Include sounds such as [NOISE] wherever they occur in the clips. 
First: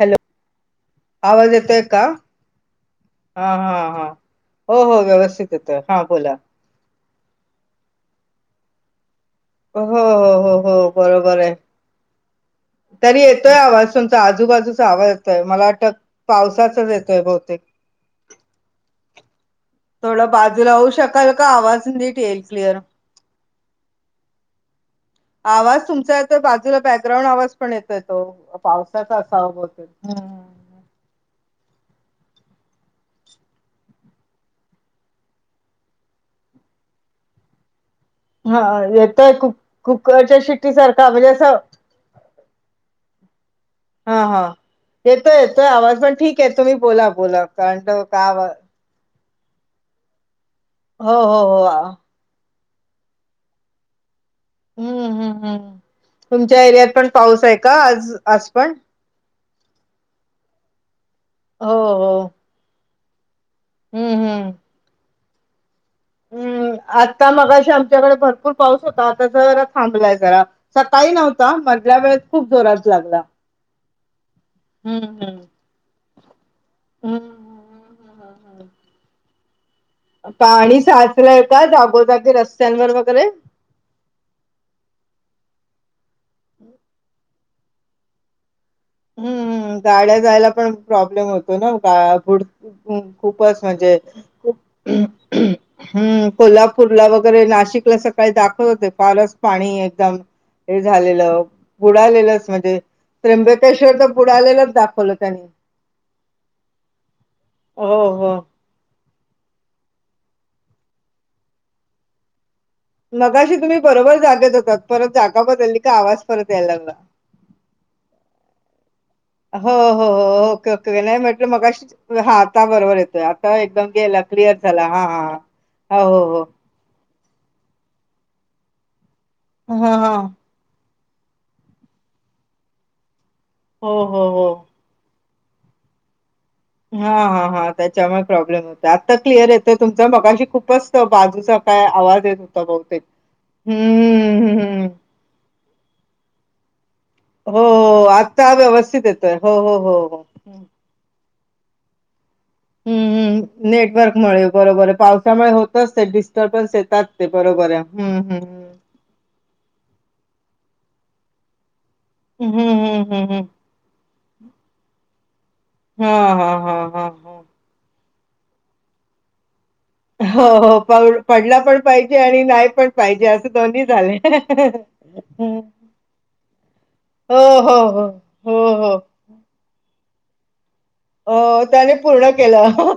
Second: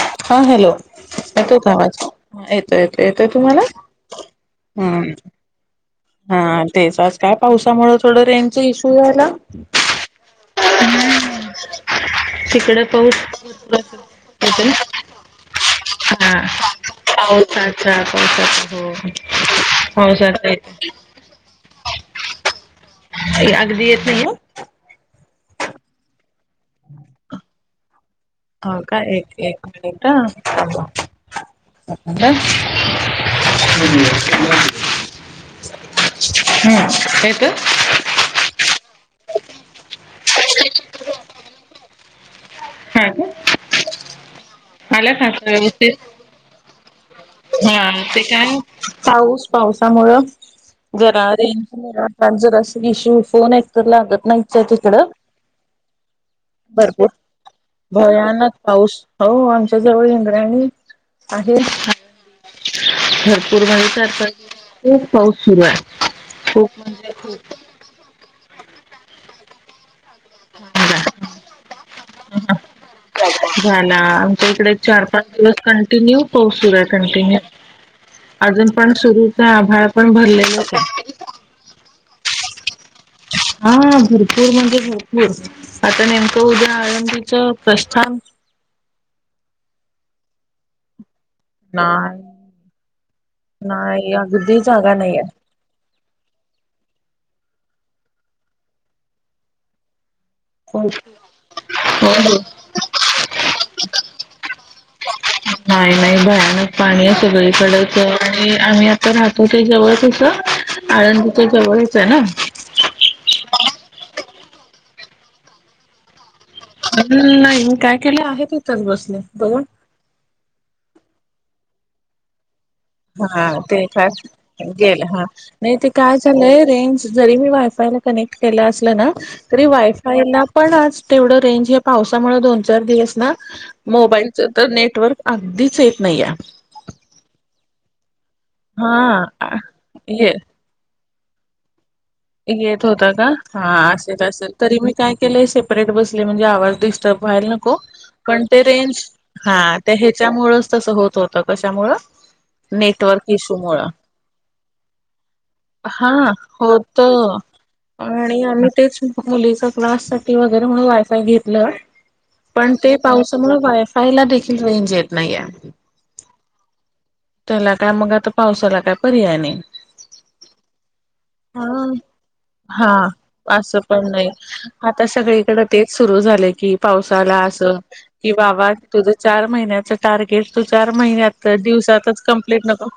Hello. हा hello येतोय का आवाज येतो येतो येतोय हा तुम्हाला? हा हा हो हो हम्म व्यवस्थित येतोय. हा तेच आज काय पावसामुळेळ थोडं रेंजच इश्यू झाला. हो हो हो हो बरोबर आहे. तिकडे पाऊस तरी येतोय आवाज तुमचा येतो आजूबाजूचा ना आवाज मला वाटत पावसाचाच येतोय. बहुतेक पाउसाचा पाउसाचा हो पाऊसाचा ये राहू शकाल का आवाज निट येईल क्लिअर. री येत नैयेय. आवाज तुमचा येतो बाजूला बॅकग्राऊंड आवाज पण येत हो का एक एक मिनिट हम्म. थांबा. एक मिनटं. हूं तेत हा येतोय कुक कुकरच्या शिट्टी सारखा म्हणजे अस हा का. हा हा आला का येतोय आता येतोय आवाज पण व्यवस्थित ठीक आहे तुम्ही बोला. बोला कारण हा तो ते का आवाज काय? पाऊस पावसामुळ हो जरा हो हो रेंज जराशी इशू फोन एक तर लागत नाहीच हाय हम्म तिकडं. हम्म हम्म. तुमच्या एरियात पण भरपूर पाऊस आहे का आज आज भयानक पण? पाऊस हो आमच्या जवळ इंद्रायणी आहे. हो हो घर पुर बाहेर हम्म पडतात हम्म. खूप पाऊस सुरू आहे. खूप हम्म म्हणजे आत्ता मगाशी आमच्याकडे भरपूर पाऊस होता. आता जरा थांबलाय. जरा सकाळी नव्हता, मधल्या वेळेस खूप जोरात लागला. च्या इकडे हम्म चार पाच हम्म. दिवस कंटिन्यू पाऊस सुरु आहे हम्म, कंटिन्यू हम्म, हम्म, हम्म, अजून हम्म. पण सुरू च आभाळ पण भरलेलंच पाणी आहे साचलय का जागोजागी रस् हा भरपूर म्हणजे भरपूर आता नेमकं उद्या आळंदीच प्रस्थान हम्म गाड्या जायला पण प्रॉब् लय होतो ना, काळा नाही गुड खूपच म्हणजे, नाही अगदी जागा नाहीये हम्म कोल्हापूरला वगैरे नाशिकला सकाळी दाखवत होते. फारच पाणी एकदम हो हे झालेलं हो बुडालेलंच म्हणजे त्रंब केशवर तर बुडालेलाच दाखवलं त्यांनी. नाही नाही भयानक पाणी हे हो, सगळीकडेच हो. आणि आम्ही राहतो जवळच होतं. आळंदिच्या जवळच हाय ना. मगाशी तुम्ही बरोबर जागेत होतात, परत जागा बदलली का आवाज परत याय लागला हम्म, नाही मी काय केलं आहे तिथंच बसले बघा हो हो हो ओके ते नाही म्हटलं मगाशी हा त हा तेच हा झाला. हां, गेलं हां, हां. नाही ते हो, काय हो, हो. चालंय रेंज जरी मी वाय फायला कनेक्ट केलं असल ना तरी हां, हां, वायफायला पण आज तेवढं रेंज हे पावसामुळे दोन चार दिवस ना हो, हो, मोबाईलच हो. तर नेटवर्क अगदीच येत नाहीये. हा हा हा त्याच्यामुळे प्रॉब्लेम होत. आता क्लिअर हा येतोय तुमचा हे मगाशी खूपच बाजूचां काय येत होता का हा असेल हं, असेल हं, तरी हं. मी काय केले, सेपरेट बसले म्हणजे आवाज कट व्हायला हो, नको हो. पण आता ते रेंज व्यवस्थित येतोय. हो, हा हो, ते हो, हो. हं, हं. ह्याच्यामुळेच तस होत होत. कशामुळं? नेटवर्क इश्यू हं. मुळ नेटवर्कमुळे बरोबर आहे. पावसामुळे होतच ते हा डिस्टर्बन्स हो त येतात ते बरोबर आहे. हं, हं, आणि आम्ही हं. तेच मुलीचा क्लास ती वगैरे म्हणून वाय फाय घेतलं हं, पण ते हं, हं, हं. पावसामूळ वायफायला देखी ल रेंज येत नाहीय. हम् हा हा हम हम. काय मग आता पावसाला काय पर्याय नाही. हो हो पाऊस पडला पण हा पाहिजे आणि नाही पण हा पाहिजे असं दोनही पण झाले. नाही भरलं की पाऊस आला असं, की हो, वा-वा हो. तुझं चार महिन्याच टार्गेट तू चार महिन्यात अ, त्याने दिवसातच पूर्ण कंप्लीट केलं. नको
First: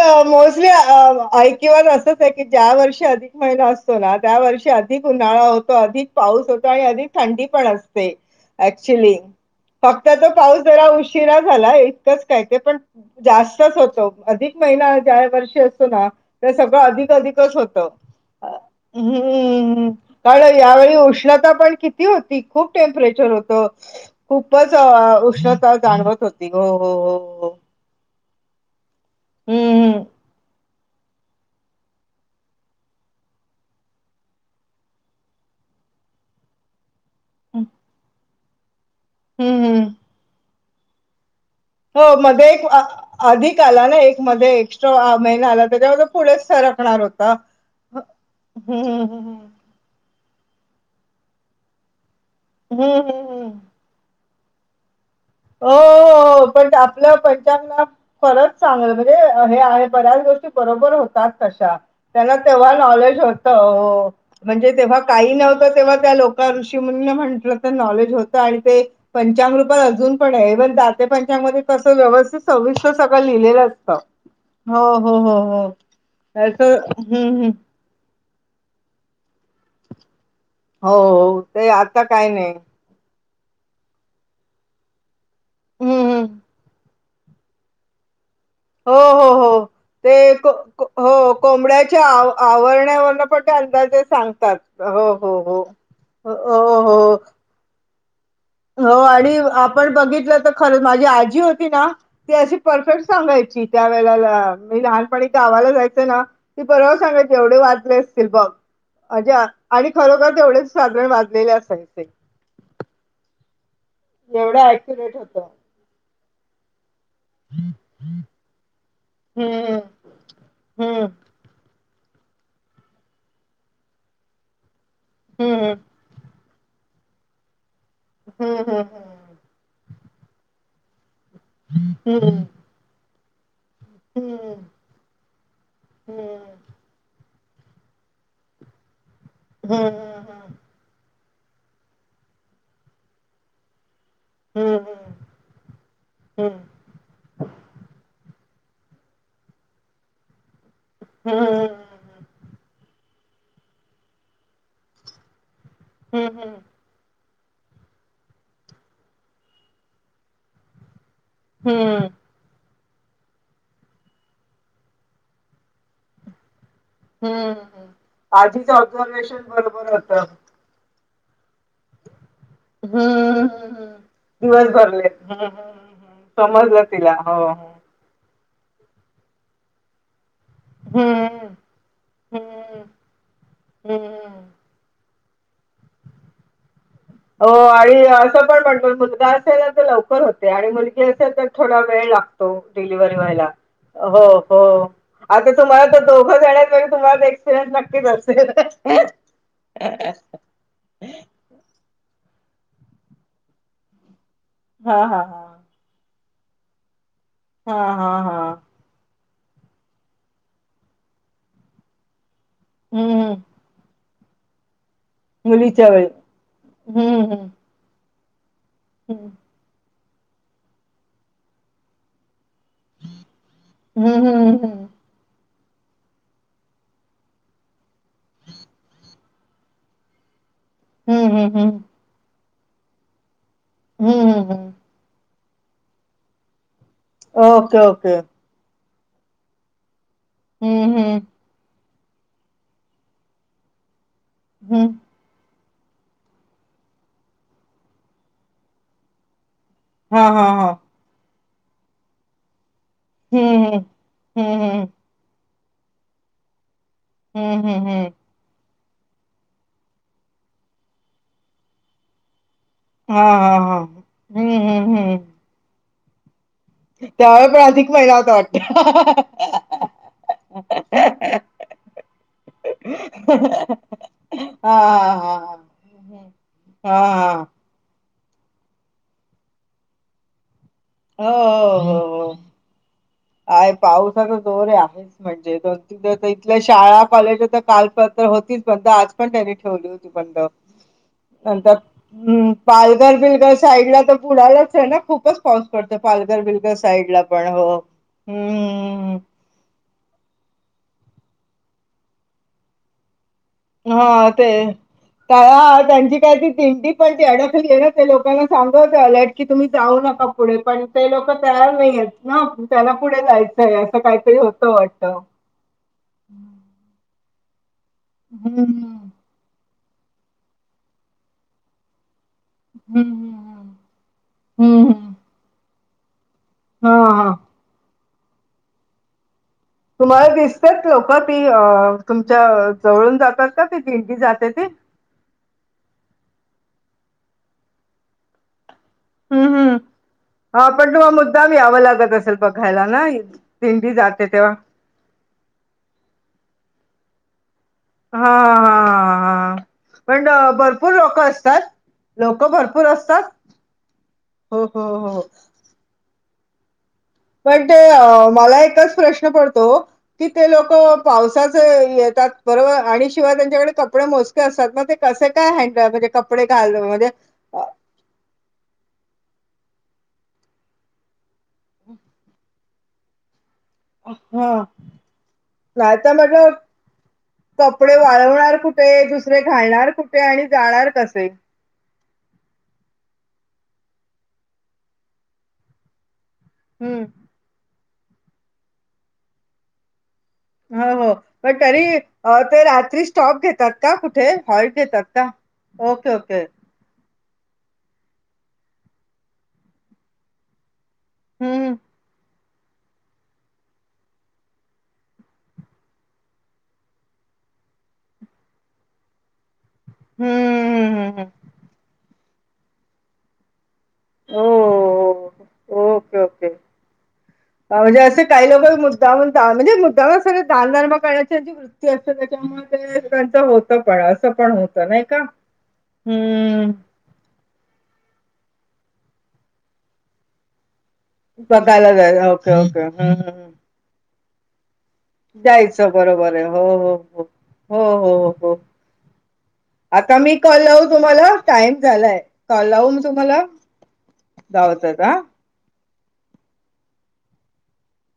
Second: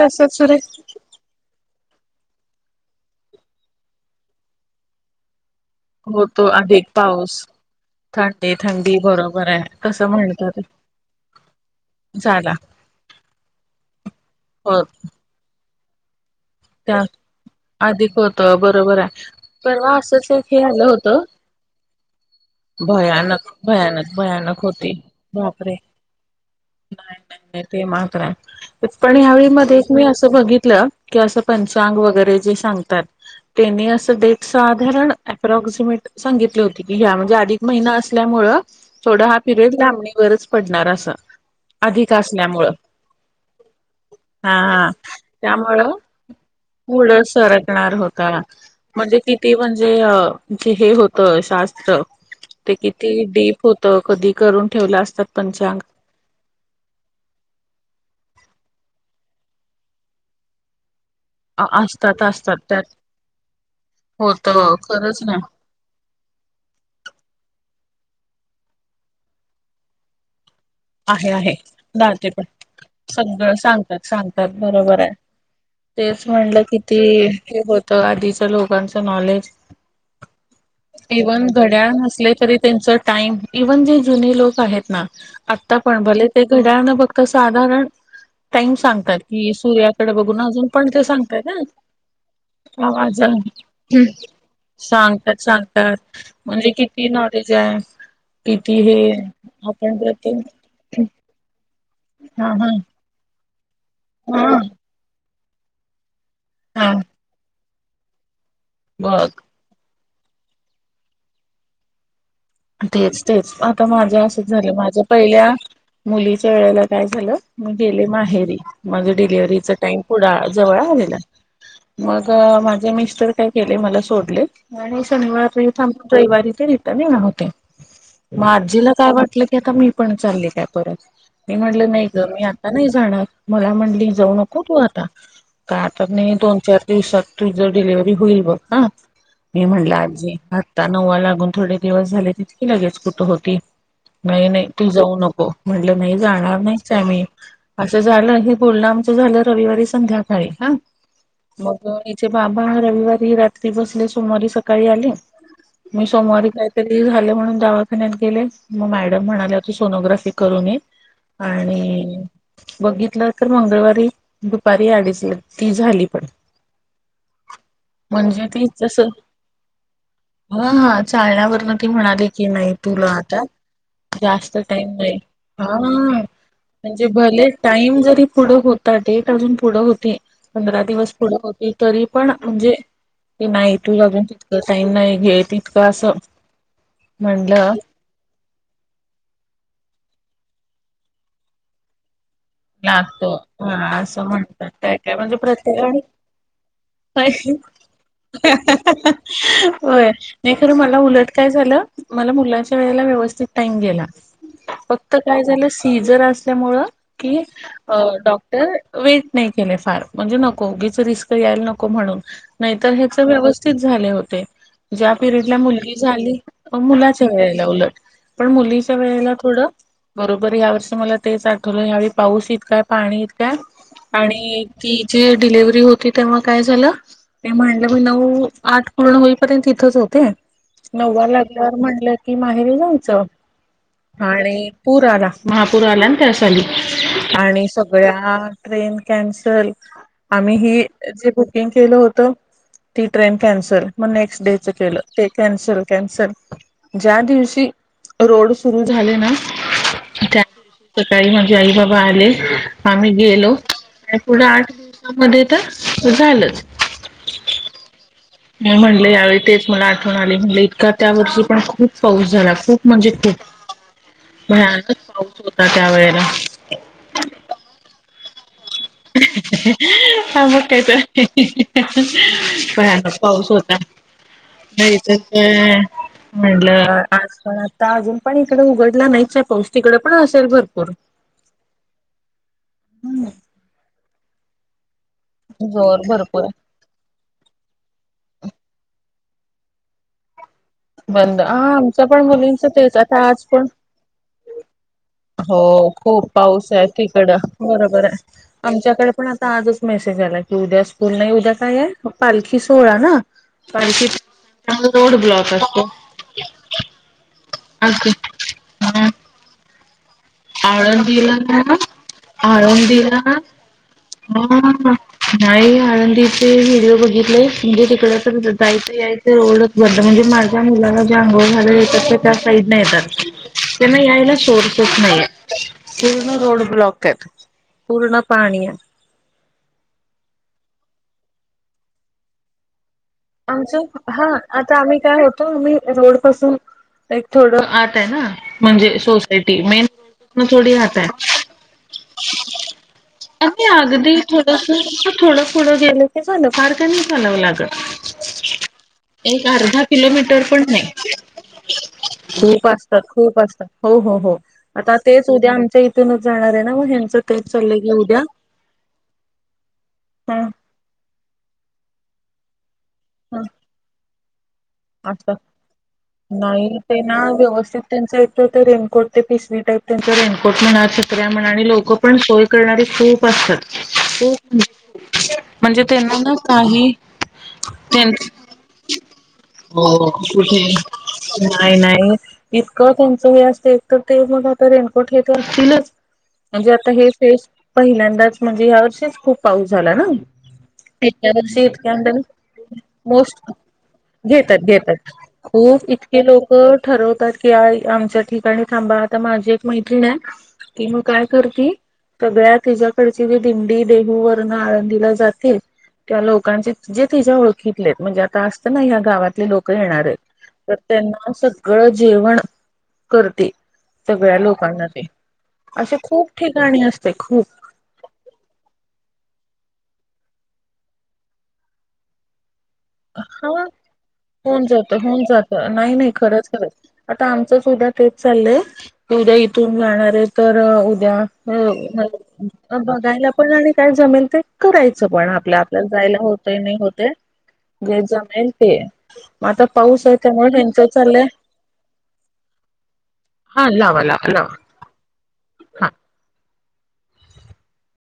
तसच. रे पोहचली आ ऐक किंवा असंच आहे की ज्या वर्षी अधिक महिना असतो ना त्या वर्षी अधिक उन्हाळा हो तो. अधिक होतो पाऊस होत, अधिक पाऊस थंडी पण असते. थंडी थंडी ऍक्चुली बरोबर आहे कसं फक्त तो म्हणतात पाऊस जरा उशिरा झाला. इतकच काय झाला ते पण जास्तच होतो. अधिक हो महिना ज्या वर्षी अस तो ना. ते सगळं त्या अधिक अधिकच होतं. अधिक होत बरोबर आहे हम परवा असंच एक कारण हे आलं यावेळी होतं उष्ण ना पण किती होती. खूप टेम्परेचर भयानक होत भयानक भयानक खूपच होती उष्ण ता बापरे जाणवत होती हो हो हो. नाही ते मात्र आहे पण ह्यावेळी मध्ये हम्म मी असं बघितलं की असं पंचांग वगैरे जे सांगतात. त्यांनी असं डेट साधारण अप्रॉक्सिमेटली सांगितली होती. घ्या म्हणजे अधिक हम्म महिना असल्यामुळं थोडा हा हम्म पिरियड हम्म. लांबणीवरच पडणार असं. अधिक हो मध्ये एक असल्यामुळं अधिक आला ना एक मध्ये एक्स्ट्रा महिना आला त्याच्यामध्ये पुढे पुढ सरकणार होता हम्म म्हणजे हम्म किती म्हणजे [UNINTELLIGIBLE] होत शास्त्र ते हम्म किती हम्म हम्म. डीप होत कधी. करून ठेवला असतात. पंचांग हो पण आपल्या पंचांगना खरंच चांगल म्हणजे हे आहे. बऱ्याच गोष्टी बरोबर होत. ता तश्या असतात त्याला असतात तेव्हा त्यात नॉलेज होत. होत म्हणजे तेव्हा खरंच काही ना नव्हत तेव्हा त्या लोकांशी म्हटलं तर नॉलेज होत आणि ते पंचाग रूपात अजून पण आहे. बर दाते आहे पंचागं आहे मध्ये तस राहते व्यवस्थित पण सविस्तर सगळ सगळं लिहिलेलं असत सांगतात सांगतात हो बरोबर आहे हो हो हो. तेच त्याच म्हटलं किती हम्म हम्म हे होत. आधीच्या लोकांचं नॉलेज. हो हो इव्हन ते घड्याळ आता काय नसले नाही तरी त्यांच टाईम इव्हन जे जुने लोक आहेत ना आता हम्म पण भले हम्म ते घड्याळ बघ तर साधारण. टाईम हो सांगतात हो कि हो सूर्याकडे ते बघून को- अजून पण को- ते हो सांगतय कोंबड्याच्या आव आवरण्यावरन ना. पण ते अंदाजे सांगतात. हो हो सांगतात हो सांगतात हो म्हणजे हो किती नॉलेज आहे. किती हो हे आणि आपण बघित खर माझी आजी होती ना ते हा अशी हा परफेक्ट सांगायची. त्या हा वेळेला मी लहानपणी गावाला जायचं ना ती हा परव सांगायची एवढे वाचले असतील बघ. बघ आज्या आणि खरोखर तेवढेच सा [UNINTELLIGIBLE] वाजलेले असायचे. तेच तेच आता माझ्या असंच एवढं झालं माझ्या ऍक्युरेट होत. पहिल्या मुलीच्या वेळेला काय झालं मी गेले माहेरी माझ डिलिव्हरीचा हम्म टाइम पुढ जवळ हम्म आलेला. [INAUDIBLE] मग माझे मिस्टर काय केले मला सोडले आणि शनिवार त हम्म थांब रविवारी थ [UNINTELLIGIBLE] म हम्म हम्म आजीला काय वाटलं की आता मी पण चालले काय परत. मी म्हटलं नाही हम्म ग मी हम्म आता नाही जाणार. मला म्हणली जाऊ हम्म नको तू आता का आता मी हम्म दोन चार दिवसात तुझ डिलव्हरी होईल बघ हा, मी म्हटलं आजी आत्ता नवा लागून थोडे दिवस झाले. इितकी लगेच कुठ होती. नाही नाही तू जाऊ नको म्हटलं नाही जाणार नाहीच आहे मी असं झालं. बोलणं आमचं झालं रविवारी संध्याकाळी हा, मग हेचे आधीच बाबा रविवारी रात्री बसले सोमवारी सकाळी आले, मी सोमवारी काहीतरी झा म्हणून दावाखान्या गेले मग मॅडम म्हणाले तू सोनोग्राफी करून ये. आणि बघितलं तर मंगळवारी दुपारी अडीच ती झाली पण. हम्म, म्हणजे ती आजीच जसं ऑब्झर्वेशन बरोबर होत. चाळण्यावरन ती म्हणाली की नाही तुला हम्म आता हम्म जास्त दिवस टाईम भरले नाही, हम्म हा समजलं म्हणजे तिला हो हो भले टाईम जरी पुढं होत. डेट अजून पुढं होते. पंधरा दिवस पुढे हम्म होती तरी पण म्हणजे हम्म ते नाही तू अजून हम्म तितक टाईम नाही. घे इतक असं हो म्हणलं आणि असं पण म्हणतो मुलगा असेल तर लवकर होत. आणि मुलगी असेल तर थोडा वेळ लागतो. डिलिव्हरी लागत व्हाय ला हा असं म्हणतात काय काय म्हणजे आता तुम्हाला प्रत्येकाने दोघ जाण्या तुम्हाला काय. होय एक्सपिरियन्स नक्कीच असेल. नाही खरं मला उलट काय झालं मला मुलाच्या वेळेला व्यवस्थित टाईम गेला, हा फक्त हा काय हा झालं सीझर असल्यामुळ ओ हा हा क हा डॉक्टर व नाही केले फार म्हणजे नको उगीच रिस्क यायला नको म्हणून नाहीतर ह्याच हम्म हम् व्यवस्थित झाले होते. ज्या पिरियड ला मुलीच्या मुलगी वेळी झाली, मुलाच्या हम्म वेळेला उलट पण मुलीच्या हम्म वेळेला थोडं बरोबर या वर्षी मला तेच आठवलं यावेळी पाऊस काय पाणी इ काय हम्म आणि हम्म ती हम्म जे डिलिव्हरी होती तेव्हा काय झालं, ते म्हलं मी नऊ आठ पूर्ण होईपर्यंत इथच होते. नव्वा हम्म हम्म हम्म लागल्यावर म्हणलं की माहेरी जाऊचं हम्म हम्म आणि हम्म पुर आला. महापूर आला ना त्या साली आणि ओके ओके सगळ्या ट्रेन कॅन्सल. आम्ही ही हम्म हम्म जे बुकिंग केलं होतं ती ट्रेन कॅन्सल मग नेक्स्ट डे चं हम्म केलं ते कॅन्सल कॅन्सल ज्या दिवशी रोड सुरु झाले ना हा त्या हा हा. सकाळी माझे आई बाबा आले आम्ही गेलो हम्म पुढ हम्म आठ हम्म दिव तर झालंच. हम्म हम्म हम्म. म्हटले यावेळी तेच मला आठवण आली म्हटले इतका त्या वर्षी पण खूप पाऊस झाला खूप म्हणजे हा हा खूप हा हम्म भयानकच पाऊस होता त्या वेळेला. त्यावे पण अधिक महिना होता वाटत. [INAUDIBLE] हा मग काहीतरी भयानक पाऊस होता. हा नाही हा तर हा ते हा हा म्हटलं हा आज पण आता अजून पण इकडे उघडला नाहीच पाऊस तिकडे पण असेल भर हो हो हो आहे पाऊसाच जोर आहे. म्हणजे दोन तीन जोर ज भरपूर आहे. इथल्या शाळा कॉलेज तर काल होतीच पण आज पण त्यानी ठेवली होती बंड. बंद हा नंत् आमचं पण मुलींच तेच पालघर आता आज बिलघर पण साईडला तर बुडालाच आहे ना खूपच पाऊस हो पडतो खूप पालघर पाऊस बिलघर आहे साईडला तिकड पण हो बरोबर आहे. आमच्याकडे हम्म पण आता आजच मेसेज आला की उद्या प नाही उद्या काय आहे? पालखी सोहळा ना? पालखी हा ते त्यामुळे रोड ब्लॉक त्या असतो. त्यांची काय ती दिंडी पण ती अडकली आहे [UNINTELLIGIBLE] कि तुम्ही जाऊ न पुढे पण ते लोक आळंदीला त्यार ना नाहीयेत ना. त्याला पुढे आळंदीला जायचंय. असं काहीतरी हा होतं वाटतं. नाही आळंदीचे व्हिडिओ बघितले म्हणजे तिकडच जा हम्म याय रोडच बंद म्हणजे माझ्या मुलाला जे आंघोळ घालायला जे येतात ते त्या साईड न येतात. हम्म हम्म त्यांना यायला हम्म सोर्सच हम्म नाही ये. रोड हा ब्लॉक येत. हा पूर्ण पाणीया तुम्हाला दिसत्यात लोक? ती तुमच्या जवळून जातात का ती आमच्या दिंडी हा जाते ती आता आम्ही काय होतो आम्ही रोड पासून एक थोडं आत आहे ना, म्हणजे हम् सोसायटी हम् मेन मग हा थोडी पण आत आहे. तुम्हा मुद्दाम यावं लागत असेल बघायला ना अे दिंडी अगदी जाते तेव्हा थोडस थोडं पुुडं गेलं झालं. फार काय नाही चालाव लागत. हा हा एक हा. अर्धा पण किलोमीटर नाही भरपूर लोक असतात? लोक खूप भरपूर असतात. खूप असतात. हो हो हो आता तेच उद्या आमच्या इथून जाणार ये ना मग हेन पण ते मला एकच प्रश्न पडतो की हा ते लोक पावसाचे येत तात बरोबर आणि शिवाय हा त्यांच्याकडे कपडे मोजके असतात मग ते कसे असं काय हड म्हणजे ते नाही ते ना व्यवस्थित त्यांच इथ ते रेनकोट ते स्ट त्यांचा रेनकोट म्हणा तऱ्या म्हणा आणि लोक पण सोय करणारे खूप असतात. हा. खूप म्हणजे त्यांना ना काही कपडे त्यां वाळवणार कुठे? दुसरे घालणार कुठे आणि जाणार कसे? नाही नाही इतकं त्यान हे अस तर ते मग आ रेनकोट हे असतीलच. म्हणजे आता हम्म हे फेस पहिल्यांदाच म्हणजे या वर्षीच खूप पाऊस झाला ना? हो [UNINTELLIGIBLE] हो पण तरी अ, ते रात्री स्टॉप घेतात का कुठे हॉल्ट घेतात का ओके इतके ओके लोक ठरवून त की आमच्या ठिकाणी थांबा. आता माझी एक मैत्रिण ये. ती म काय करती हम्म सगळ्यात तिच्याकडची जी दिंडी देहू वर्ण आळंदीला जातील. त्या लोकांचे जे तिज्या ओळखीतले म्हणजे आता असतं ना ह्या गावातले लोक येणार येत. तर हम्म त्यांना सगळं जेवण करते. सगळ्या ओ लोकांना ते असे ओके खूप ओके ठिकाणी असते खूप म्हणजे असे काही लोक मुद्दामुन म्हणजे मुद्दा सगळ दधानधर्मा करण्याची वृत्ती असतं त्याच्यामुळे ते त्यांचं हा होतं पण असं पण होन होतं जात नाही का होऊन जात नाही नाही खरंच हम्म खरच आता आमचच उद्या तेच चालय उद्या इथून जाणार आहे तर द्या बघायला जायचं ओके ओके हम्म बघायला पण आणि काय जमेल ते कराय जायच बरोबर आहे हो हो हो. हो जे हो हो. जमेल ते मग आता पाऊस आहे आता मी त्यामुळे कॉल लावू ह्यांचं तुम्हाला? चाललंय टाइम झालाय. कॉल हा [UNINTELLIGIBLE] हा.